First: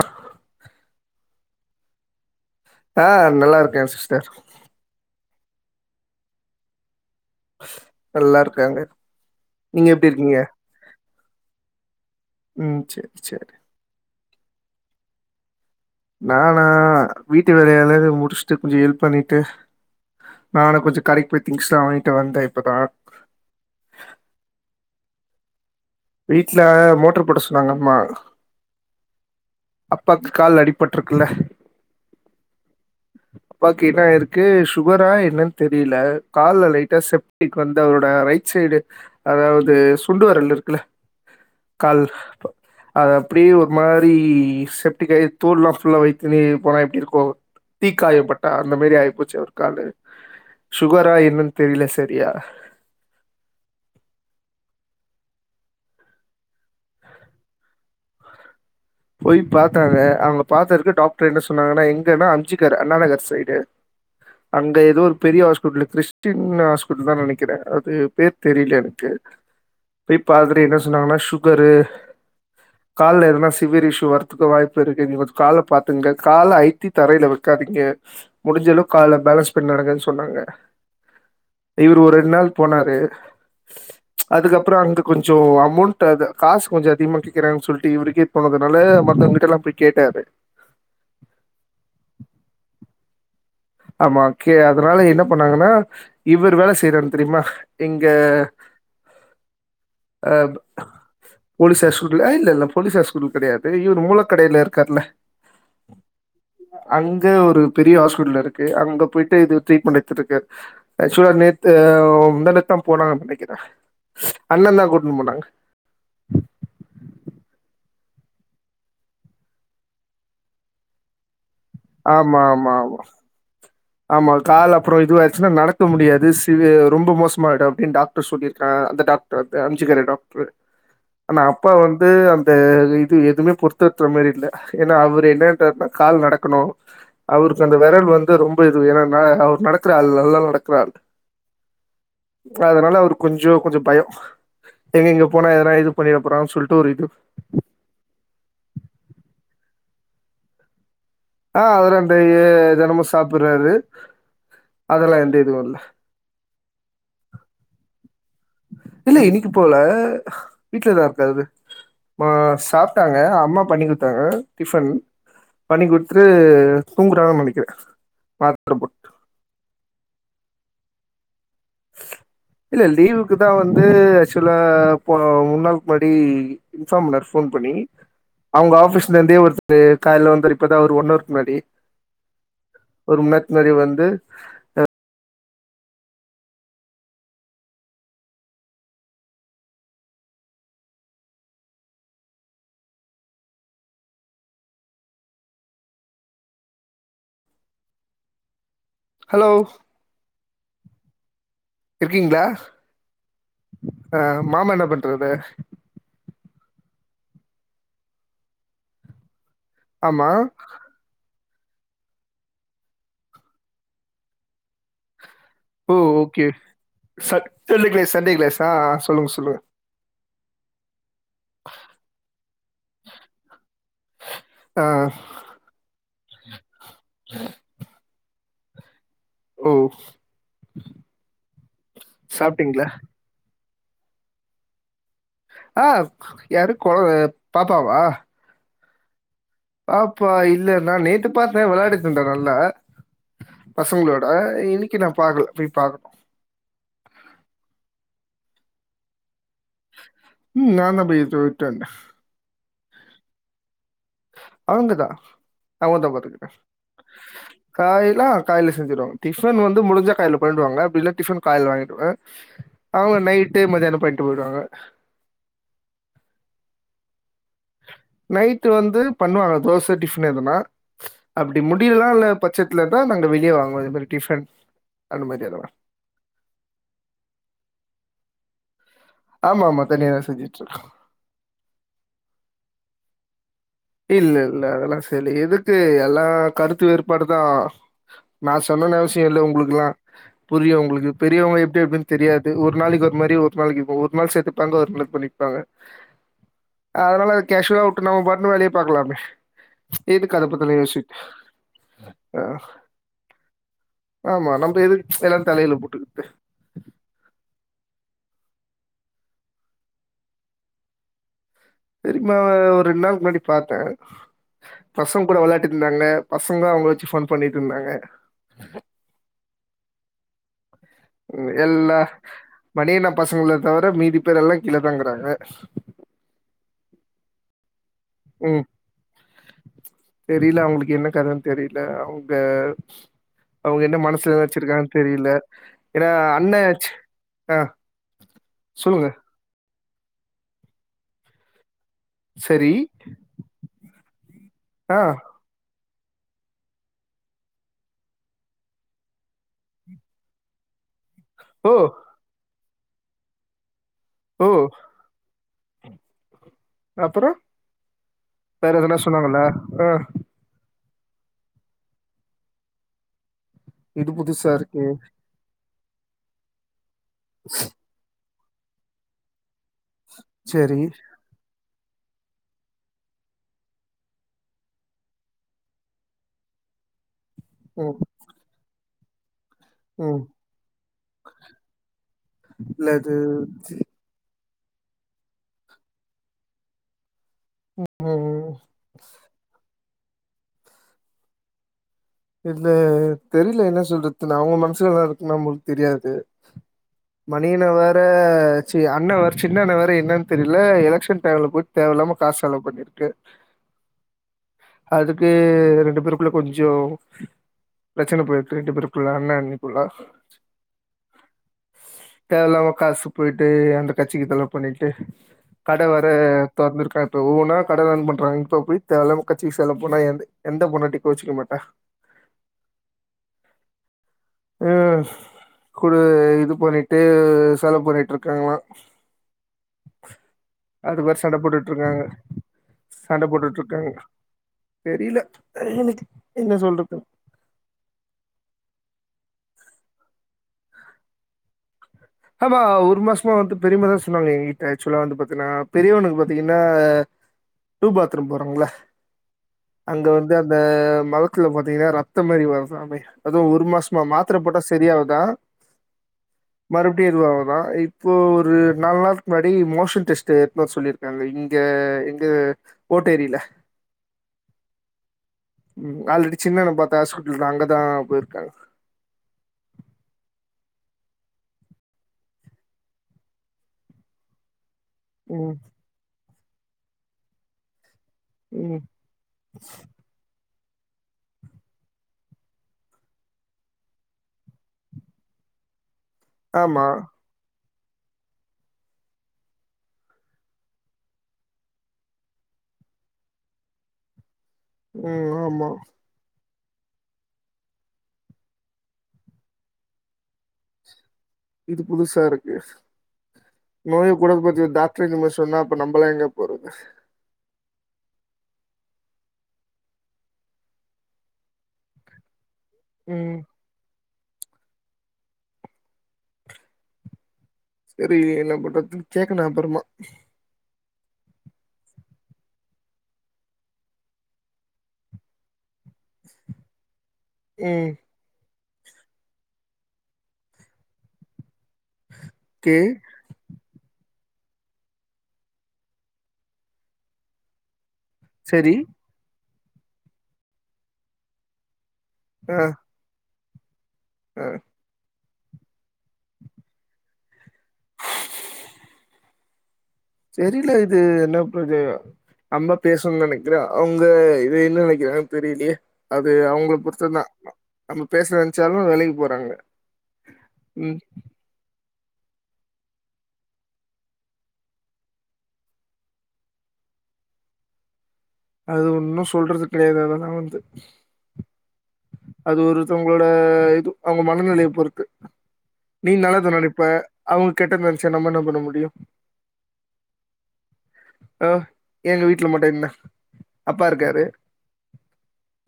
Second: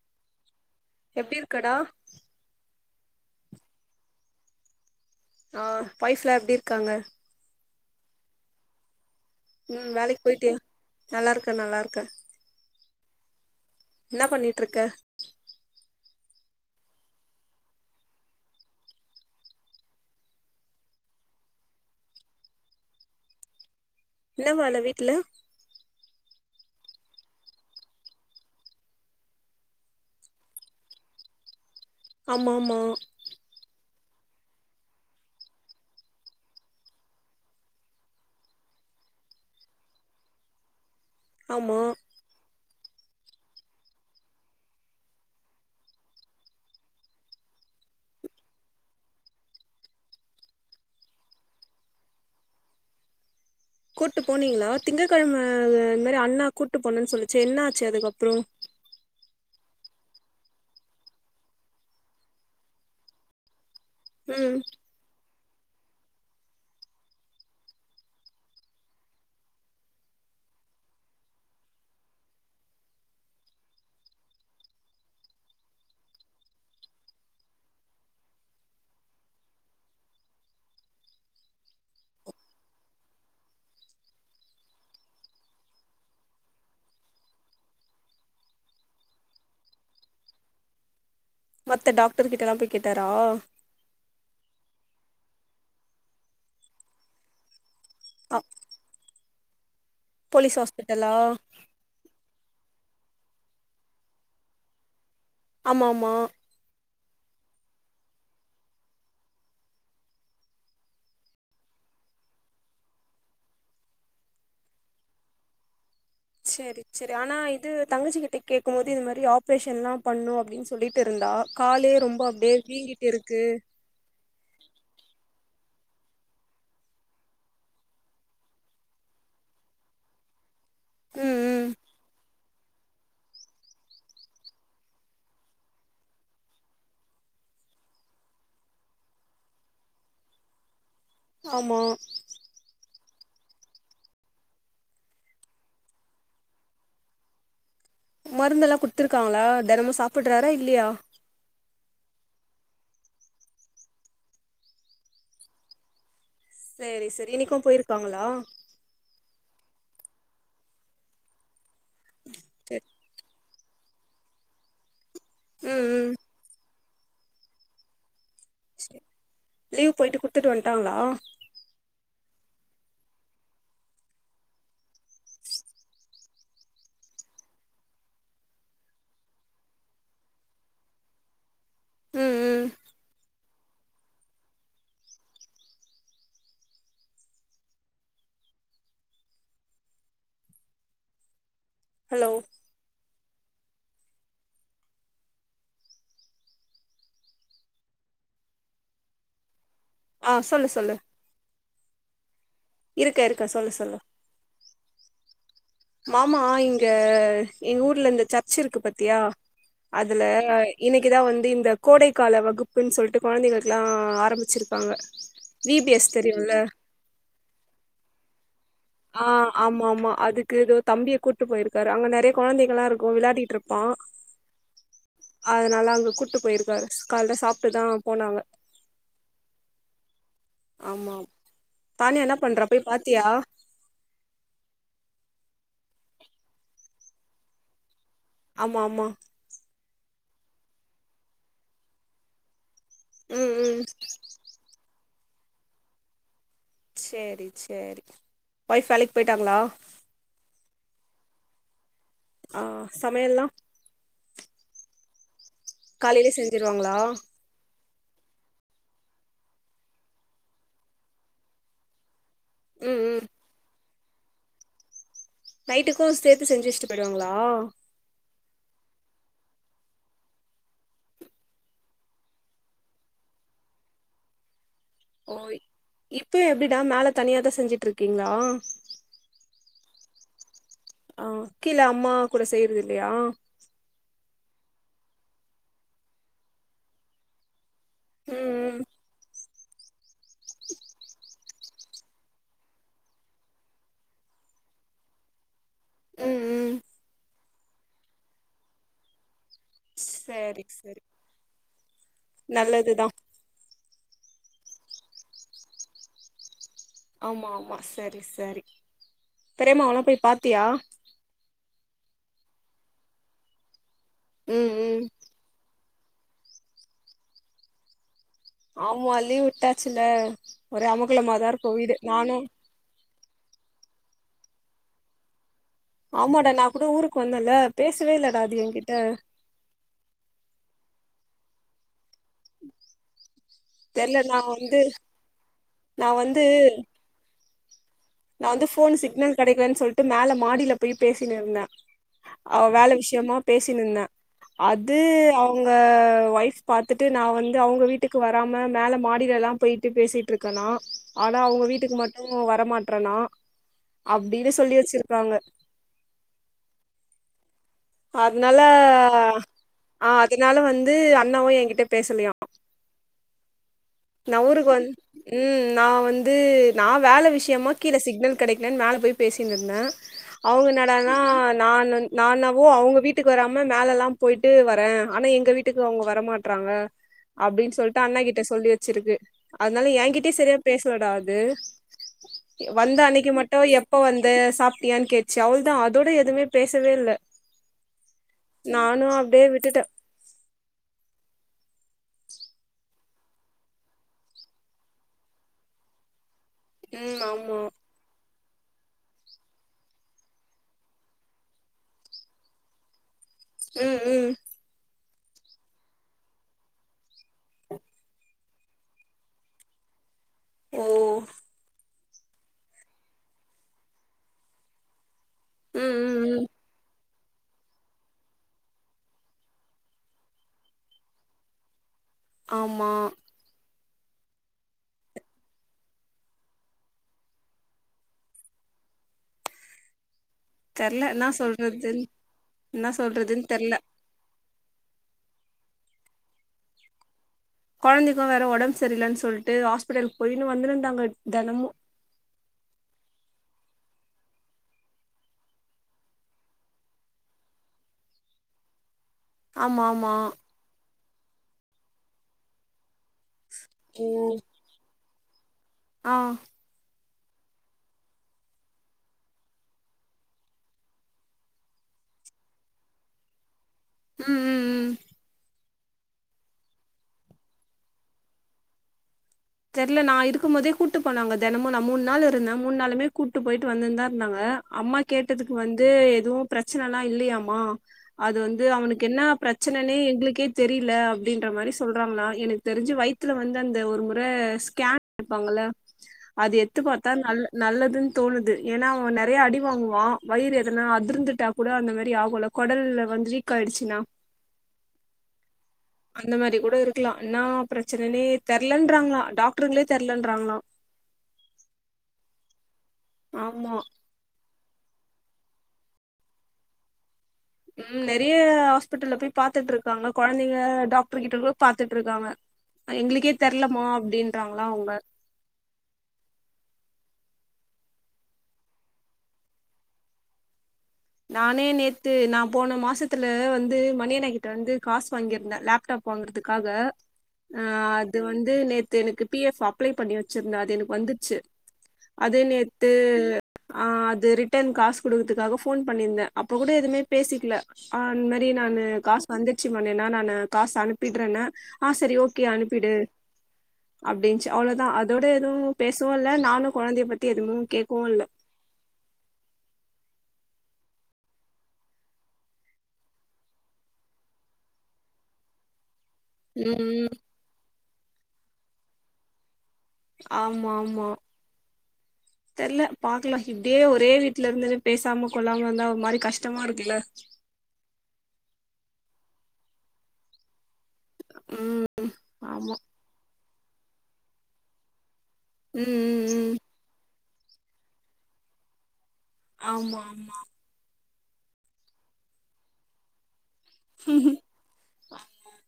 அஹ் எப்டி இருக்கடா ஆஹ் நல்லா இருக்கே சிஸ்டர் ஆஹ் பய்ஃப்ல எப்படி இருக்காங்க நல்லா இருக்காங்க நீங்க உம் எப்டி வேலைக்கு போய்ட்டியா நல்லா இருக்கே நல்லா இருக் க்க உம் சேரி சேரி ட்ருக்க நானா வீட்டு வேலையால முடிச்சுட்டு கொஞ்ச ஹெல்ப் பண்ணிட்டு நானு கொஞ்சம் கடைக்கு போய் திங்ஸ் எல்லா வாங்கிட்டு வந்தே இப்பதா என்ன வேல வீட்டுல வீட்டுல மோட்டர் போட்ட சொன்னாங்க அம்மா அப்பாக்கு கால் அடிபட்டுருக்குல்ல ஆமா ஆமா க்கு என்னாயிருக்கு சுகரா என்னன் தெரியில கால்ல லைட்டா செப்டிக் வந்து அவரோட ரைட் சைடு அதாவது சுண்ட வரல் இருக்குல்ல ஆமா கால் அது அப்படியே ஒரு மாரி செப்டிக்காயி தோல்லா ஃபுல்லா வைத்துனு போனா எப்படி இருக்கு தீக்காயோ பட்டா அந்த மாரி ஆய்ப்போச்சு அவரு காலு சுகரா என்னன் தெரியல சரியா கூட்டு போனீங்களா திங்ககிழம இந்த மாரி அண்ணா கூட்டு போனுன் சொல்லிச்சு என்ன ஆச்சு அதுக்கப்புறோ போய் பாத்தாங்க அவங்க பாத்ததுக்கு டாக்டர் என்ன சொன்னாங்கன்னா எங்கன்னா அமிஞ்சிக்கர அண்ணாநகர் சைடு ம் அங்க எதோ ஒரு பெரிய ஆ புட்ல கிறிஸ்டின் ஹாஸ்புட்டல் தா நெனைக்கிறே அது பேர் தெரியல எனக்கு போய் பாத்துட்டு என்ன சொன்னாங்கன்னா சுகரு கால்ல எதான [unintelligible] வரத்துக்கு வாய்ப்பு இருக்கு நீங் கொஞ் கால பாத்துங்க கால அழுத்தி தரையில வெக்காதீங்க முடிஞ்ச அளவுக்கு கால்ல பேலன்ஸ் பண்ணி நடங்கன் சொன்னாங்க இவரு ஒரு ரெண்டு நாள் போனாரு அதுக்கப்புறோ அங்க கொஞ்சோ அமௌன்ட் அது காஸ் கொஞ்சோ அதிகமா கேக்கறாங்க சொல்ட்டு இவருக்கே போனதுனால மத்தவங்க கிட்ட எல்லா போய் கேட்டாரு மத்த டாக்டர் கிட்ட எல்லா போய் கேட்டாரா ஆமா கே அதனால என்ன பண்ணாங்கன்னா இவரு வேல செய்றாருன் தெரியுமா இங்க அ அஹ் போலீஸ் ஹாஸ்பிட்டலா போலிஸ் சேசுன்ல இல்லல்ல போலீஸ் [unintelligible] ஸ்கூல் கிடையாது இவரு மூல கடையில இருக்கார்ல ஆமாமா அங்க ஒரு பெரிய ஹாஸ்பிடல் இருக் கு அங்க போயிட்டு எதோ ட்ரீட் மண்ட் எடுத்திட்ருக்காரு எக்சுவலா நேத்து முந்தா நேத்து தா போனாங்கப் நெனைக்கிறே அண்ணன் தா கூட்னு போனாங்க சேரி சேரி ஆனா இது தங்கச்சி கிட்ட கேக்கும் போது இது மாரி ஆப்ரேஷன்ல்லா பண்ணு அப்டின் சொல்லிட்டு இருந்தா காலே ரொம்ப ஆமா அப்டியே ஆமா ஆமா வீங்கிட்டு இருக்கு ஆமா கால் அப்புறோ இதுவாச்சுன்னா நடக்க முடியாது சிவி ரொம்ப மோசமாய்டு அப்படின் டாக்டர் சொல்லியிருக்கா அந்த டாக்டர் வந்து அமிஞ்சிக்கர டாக்டரு ம் ஆனா ம் அப்பா வந்து அந்த இது எதுவுமே பொறுத்த [unintelligible] மாரி இல்ல ஏனா அவரு என்னாட்டாருனா கால் நடக்கணு அவருக்கு அந்த விரல் வந்து ரொம் ப இது ஏனா அவர் நடக்கற நல்லா நடக்கற ஆள் ஆமா அதனால அவரு கொஞ்சோ கொஞ்ச பயோ எங்க இங்க போனா எதனா இது பண்ணிட போறான் சொல்ட்டு ஒரு இது மருந்தெல்லா குடுத்துருக்காங்களா தெனமு சாப்ட்றாரா இல்லையா ஆஹ் அதல்லா அந்த டெய்யி தினமு சாப்பிட்றாரு அதெல்லா எந்த இதுவு இல்ல சேரி சேரி இன்னைக்கு போயிருக்காங்களா இல்ல இன்னைக்கு போல வீட்லதா இருக்காரு மா சேர் சாப்ட்டாங்க அம்மா பண்ணி குடுத்தாங்க டிஃபன் பண்ணி ம் ம் குடுத்துட்டு தூங்குறார்னு நெனைக்குறே சேர் லீவ் போய்ட்டு குடுத் துட்டு வந்ட்டாங்களா இல்ல லீவுக்கு தா வந்து ஆக்சுவலா போ மூணு நாளுக்கு முன்னாடி இன்ஃபார்ம் பண்ணாரு ஃபோன் பண்ணி அவங்க ஆஃபிஸ்ல இருந்தே ஒருத்தர் கால்ல வந்தார் இப்பதா ஒரு ஒன் அவருக்கு முன்னாடி ம் ம் ஒரு மண் நேரத் மாரி வந்து அ ஹலோ ஹலோ ஆ சொல்லு சொல்லு இருக்கீங்ளா இருக்க இருக்க சொல்லு சொல்லு அ மாமா என்ன பண்றது மாமா இங்க எங்க ஊர்ல இந்த சர்ச் இருக்கு பாத்தியா அதுல ஆமா இன்னைக்கு தா வந்து த கோடைக்கால வகுப்புன் சொல்ட்டு கொழந்தைகளுக்குல்லா ஆரம்பிச்சிருக்காங்க V P O S okay தெரியுல்ல ச செ க சண்டே க்ளேஸ் ஆ ஆமா ஆமா அது கு தோ தம்பி கூட்டு போய்ருக்காரு அங்க நெறைய கொழந்தைகலா இருக்கு விளையாடிட்ருப்பா ஆ அதனால அங்க கூட்டு போய்ருக்காரு கால்லே சாப்ட்டு தா போனாங்க ஓ ஆமா தானி என்ன பண்றா சாப்ட்டீங்களா போய் பாத்தியா ஆ யாரு கொ பாப்பாவா ஆமா ஆமா பாப்பா இல்ல நா நேத்து பாத்த வெளாடிட்டு இருந்தா நல்லா ம் ம் பசங்களோட இன்னைக்கி நா பாக்ல போய் பாக்கணு சேரி சேரி ஒய்ஃப் வேலைக்கி பேய் ட்டாங்களா ம் நா தா போய் விட்டு விட்டு வன்ட்ட ஆ சமையல்லா அவங்கதா காலைலே செஞ்சுருவாங்களா காலைல காலைல செஞ்சுடுவாங்க டிஃபன் வந்து முடிஞ்சா காலைல பண்ணிடுவாங்க அப்டில்ல டிஃபன் காலைல வாங்கிடுவ ம் அவங்க ம் நைட்டு மதியானம் பண்ட்டு போய்டுவாங்க நைட்டுக்கு சேத்து செஞ்சு வச்சுட்டு போய்டுவாங்களா நைட் வந்து பண்ணுவாங்க தோசை டிஃபன் எதுனா அப்டி முடிலனா இல்ல பட்சத்துல தா நாங்க வெளியே வாங்குவோ இது மாறி டிஃபன் அந்த மாதிரி ஓய் அதெல்லாம் இப்போ எப்டிடா மேல தனியா தா செஞ்சுட்ருக் கீங்ளா ஆமா ஆமா தனியா தா செஞ்சுட்ருக்கோ ப்பயா இல்ல இல்ல அதெல்லா [unintelligible] எதுக்கு எல்லா கருத்து வேறுபாடுதா நா ம் ம் சொல்லனு அவசியில்ல உங்ளுக் மா புரியு ஒங்களுக்கு பெரியவங்க எப்டி அப்டின்னு தெரியாது ஒரு நாளைக்கு ஒரு மாறி ஒரு நாளைக்கு ஒரு நாள் சேத்துப்பாங்க ஒரு நாளைக்கு பண்ணிப்பாங்க ம் ம் அதனால கேஷூவலா உட்றனு அவுங்கபாட்னு வேலய பாக்கலாமே எதுக்கு சேரி அதப்பத்திலா யோஸ்சு சேரி ஆஹ் நல்லதுதா ஆமா நம்ம எதுக்கு எல்லா தலயில போட்டுக்கிட்டு ஆமா ஆமா சரி சரி தெரியாம அவுங்லலா போய் பாத்தியா நா ஒரு ரெண்டு நாள்க்கு முன்னாடி பாத்தே ம் ம் பசங்கூட வெளயாட்டு ந்தாங்க பசங்ளு அவுங்கள வச்சு ஃபன் பண்ணிட்ருந்தாங்க ஆமா லீவ்விட்டாச்சுல ஒரே அமக்களமா தா உம், இருக்கு வீடு எல்லா நானு மணியண்ணா பசங்கள தவர மீதி பேர் எல்லா கீழதா இக்கறாங்க ஆமாடா நா கூட ஊருக்கு வந்தன்ல உம் தெரில அவங்களுக்கு என்ன கரு தெரில அவங் ஆ அவுங்க என்ன தெர்ல நா மனஸ்ல வந்து வச்சுருக்காங்னு தெரில்ல நா ஏன்னா வந்து அன்னேச் ஆஹ் நா வந்து ஃபோன் சிக்னல் கெடைக்கலேன் சொல்ட் ட்டு மேல மாடில போயி பேசினுருந்தே அவ சரி. வேல விஷயமா பேசினிருந்தே அது ஆ. அவங்க அஹ் ஒய்ஃப் பாத்துட்டு நா வந்து அவுங்க வீட்டுக்கு வராம மேல மாடிலெல்லா போய்ட்டு பேசிட்டிருக்கனா ஆனா அவுங்க ஓ! வீட்டுக்கு மட்டு வரமாட் ட்டறனா ஓ! அப்டினு சொல்லி வச்சிருக்காங்க அப்பற அதனால ஆ அதனால வந் து அண்ணாவு எங்கிட்ட பேசலயா இது நா புதுசா ஊருக்கு இருக்கே. வந் ம் நா வந்து நா வேல விஷயமா கீழ சிக்னல் கெடைக்கலன் மேல போய் பேசினிரு ந்த அவுங்க சரி. என்னடானா நானன் நா என்னவோ அவுங்க வீட்டுக்கு வராம மேலலா போய்ட்டு வரே ஆனா எங்க வீட்டுக்கு அவுங்க வரமாட்றாங்க அப்டின் ம். சொல்ட்டு அண்ணங்கிட்ட சொல்லி வெ ச்சிருக்கு அதனால ம். என்கிட்யே செரியா பேசலடா அது இல்ல வந்த அது அன்னைக்கு மட்டு எப்ப வந்த சாப்ட்டியா கேட்ச்சு அவள்தா அதோட எதுமே பேசவே இல்ல ம் நானு அப்டியே விட்டுட்டே இல்ல தெரில என்ன சொல்றதுனு அவுங்க மனசுல வேற இருக் நம்மளுக் தெரியாது ம் மணி ஆமா அண்ண வேற ச்சு அண்ண வேற் சின்ன அண்ண வேற என்னன் தெரில எலக்க்ஷன் டைம்ல போய் தேவயில்லாம காசு செலவு பண்ணிர்க்கு உம் உம் அதுக்கு ரெண்டு பேருக்குள்ள கொஞ்சோ ப்ரச்சன போய்ட்டு ரெண்டு பேருக்குள்ள அண்ணா அண்ணிக்குள்ள ஓ தேவயில்லாம காசு போய்ட்டு அந்த கட்சிக்கு செலவு பண்ணிட்டு கட ம் வேற ம் ம் துறந்துருக்கா இப்ப ஒவ்வன கட ரன் பண்றாங்க இப்போ போய் தேவயில்லாம கச்சிக்கு செலவு பண்ணா எந்த பொண்டாடி கோவிச்சிக்க மாட்ட ஆமா ம் குடு இது பண்ணிட்டு செலவு பண்ணிட்டு இருக்காங்களா அது தெர்ல வேற என்ன சண்ட போட்டுட்டு சொல்றதுன்னு இருக்காங்க என்ன சண்ட சொல்றதுன்னு போட்டுட்டு தெர்ல இருக்காங்க தெரியல எனக்கு என்ன சொல்றதுன்னு குழந்தைக்கும் வேற உடம்பு சரியிலன்னு சொல்லிட்டு ஹாஸ்பிடலுக்கு போயின்டு வந்திருந்தாங்க தினமும் ஆமா ஒரு மாசமா வந்து பெரிமாதா சொன்னாங்க எங்கிட்ட ஆச்சுவலா வந்து பாத்தீங்கன்னா பெரியவனுக்கு பாத்தீங்கன்னா டூ பாத்ரூம் போறாங்களா ஆமா அங்க ஆமா வந்து அந்த மலத்துல பார்த்தீங்கன்னா ரத்த மாதிரி வருதாமே அதுவும் ஒரு மாசமா மாத்திர போட்டா சரியாகு தா ஆ மறுபடியும் இதுவாகுதா இப்போ ஒரு நாலு நாலுக்கு முன்னாடி மோஷன் டெஸ்ட் எடுத்துடு வர சொல்லியிருக்காங்க இங்க எங்க ஓட்டேரில உம் உம் உம் உம் ஆல்ரெடி சின்னன்ன பாத்தா ஹாஸ்பிட்டல் தா அங்கதா போயிருக்காங்க தெரியல நான் இருக்கும் போதே கூட்டு போனாங்க தினமும் நான் மூணு நாள் இருந்தேன் மூணு நாளுமே கூட்டு போயிட்டு வந்துந்தா இருந்தாங்க அம்மா கேட்டதுக்கு ம் வந்து எதுவும் பிரச்சனயெல்லாம் இல்லையாமா அது வந்து ம் அவனுக்கு என்ன பிரச்சனைனே எங்களுக்கே தெரியல அப்படின்ற மாதிரி சொல்றாங்கனா எனக்கு தெரிஞ்சு வயித்ல வந்து அந்த ஒரு மு ப்ப ஸ்கேன் எடுப்பாங்கல்ல அது எடுத்து ஆமா பார்த்தா நல்ல நல்லதுன்னு தோணுது ஏன்னா அவன் நிறைய அடி வாங்குவான் வயிறு எதனா அதிர்ந்துட்டா கூட அந்த மாதிரி ஆகுல குடல் வந்து வீக்காயிடுச்சினா உம் ஆமா இந்த மாதிரி கூட இருக்கலாம் என்னா பிரச்சனைனே தெரிலன் திட்ராங்க டாக்டருங்களே தெரியலேன்றாங்கண்ணா இது புதுசா இருக்கு ஆமா நோய குணப்படுத்திய டாக் ரே இப்படிசொன்னா அப்ப நம்மெலாம் எங்க போறது ம் நிறைய ஹாஸ்பிட்டல்ல போய் பார்த்துட்டு இருக்காங்க குழந்தைங்க டாக்டர் கிட்ட கூட பார்த்துட்டு இருக்காங்க எங்களுக்கே ம் தெரிலமா அப்படின்றாங்கண்ணா அவங்க சரி என்ன பண்றது கேக்கணும் அப்பறமா நானே நேத்து நான் போன மாசத்துல வந்து மணியண்ண கிட்ட வந்து காசு வாங்கியிருந்தேன் லேப்டாப் வாங்கறதுக்காக ம் ஆஹ் அது வந்து நேத் து எனக்கு பிஎஃப் அப்ளை பண்ணி வச்சிருந்தே அது எனக்கு வந்துச்சு அது ஓகே நேத்து ஆஹ் ரிட்டர்ன் காசு குடுக்கறதுக்காக போன் பண்ணிருந்தேன் அப்ப கூட எதுவுமே பேசிக்கல ஆஹ் அந்த மாதிரி சரி நான் காசு வந்து நிச்சயமா நானு காசு அனுப்பிட றேனே ஆஹ் சரி ஓகோ ஆ அனுப்பிடு ஆ அப்டின்ச்சு அவ்ளோதான் அது அதோட எதுவும் பேசவும் இல்ல நானும் குழந்தைய பத்தி எதுவும் கேக்கவும் இல்ல தெரியல இது என்ன ப்ரோஜ அம்மா பேசணும்னு நினைக்கிறேன் அவங்க இது என்ன நினைக்கிறாங்குன்னு தெரியலியே. அது அவுங்கள ம் பொறுத்தது தான். நம்ம பேச நினைச்சாலும் விலகி போறாங்க ம் ஆமாமா தெரியல பாக்கலாம் இப்படியே ஒரே வீட்டுல இருந்துட்டு பேசாம கொள்ளாம இருந்தா ஒரு மாதிரி கஷ்டமா இருக்குல்ல அது ஒன்னும் சொல்றது கிடையாது அத நான் வந்து உம் அது ஒருத்தவங்களோட ஆ இது அவங்க மனநிலைய பொறுத்து நீ ம் ம் நல்லத ம் நனப்ப அவங்க கெட்டத நெனச்சா நம்ம என்ன பண்ண முடியு ஆமா ஆமா ஆஹ் எங்க வீட்ல மட்டு என்ன அப்பா இருக்காரு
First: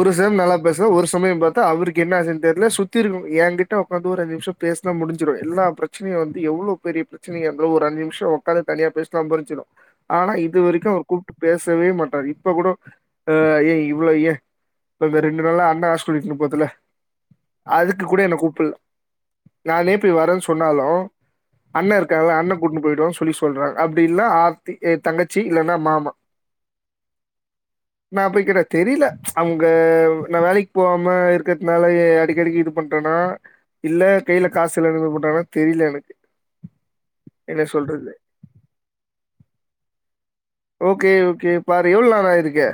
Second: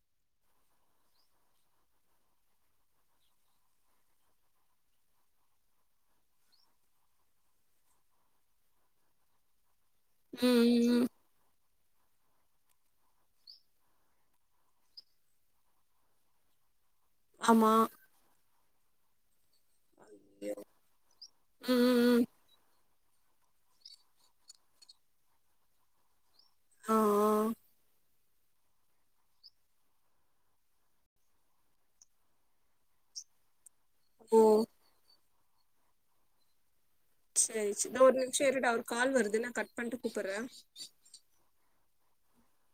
ஒரு செம் நல்லா பேசுறா ஒரு சமயம் பாத்தா அவருக்கு என்ன ஆச்சின்னு தெர்லா சுத்தி இருக்க எகிட்ட உக்காந்து ஒரு அஞ்சு நிமிசம் பேசுனா முடிஞ்சிடு எல்லா பிரச்சனையு வந்து எவ்ளோ பெரிய பிரச்சனையா இருந்தாலு ஒரு அஞ்சு நிமிஷொ உக்காந்து தனியா பேசினா முடிஞ்சிடு ஆனா இது ம் வரைக்கு ம் ம் அவர் கூப்ட்டு பேச் சவே மாட்டாரு இப்ப கூட ஆஹ்ன் ஏ இவ்வளோ ஏ இந்த ரெண்டு நாளா அண்ணா ஹாஸ் பிடல் போதுல ஆமா அதுக்கு கூட என்ன கூப் புல்ல நானே போய் வரேன்னு சொன்னாலு ம் அண்ண ம் ம் இருக்காகல அண்ண கூட்னு போய்ட்டு சொல்லி சொல்றாங்க அப்டி இல்லனா ஆர்த்தி எ தங்கச்சி இல்லன்னா மாமா ஆஹ் ஆஹ் நா போய் கேட்டா தெரில அங்க நா வேலைக்கு போவாம இருக்கிறதுனாலயே அடிக்கடிக்கு இது பண்றானா இல்ல கையில ஓ காசு இல்லன்னு போட்டானா தெரில எனக்கு என்ன சரி சரி நா சொல்றது? ஒரு நிமிஷொ இருடா ஒரு கால் வருது நா கட் பண்டு கூப்பிட்ற ஓகே ஓகே பாரு எவ்ளோ நாள இருக்கே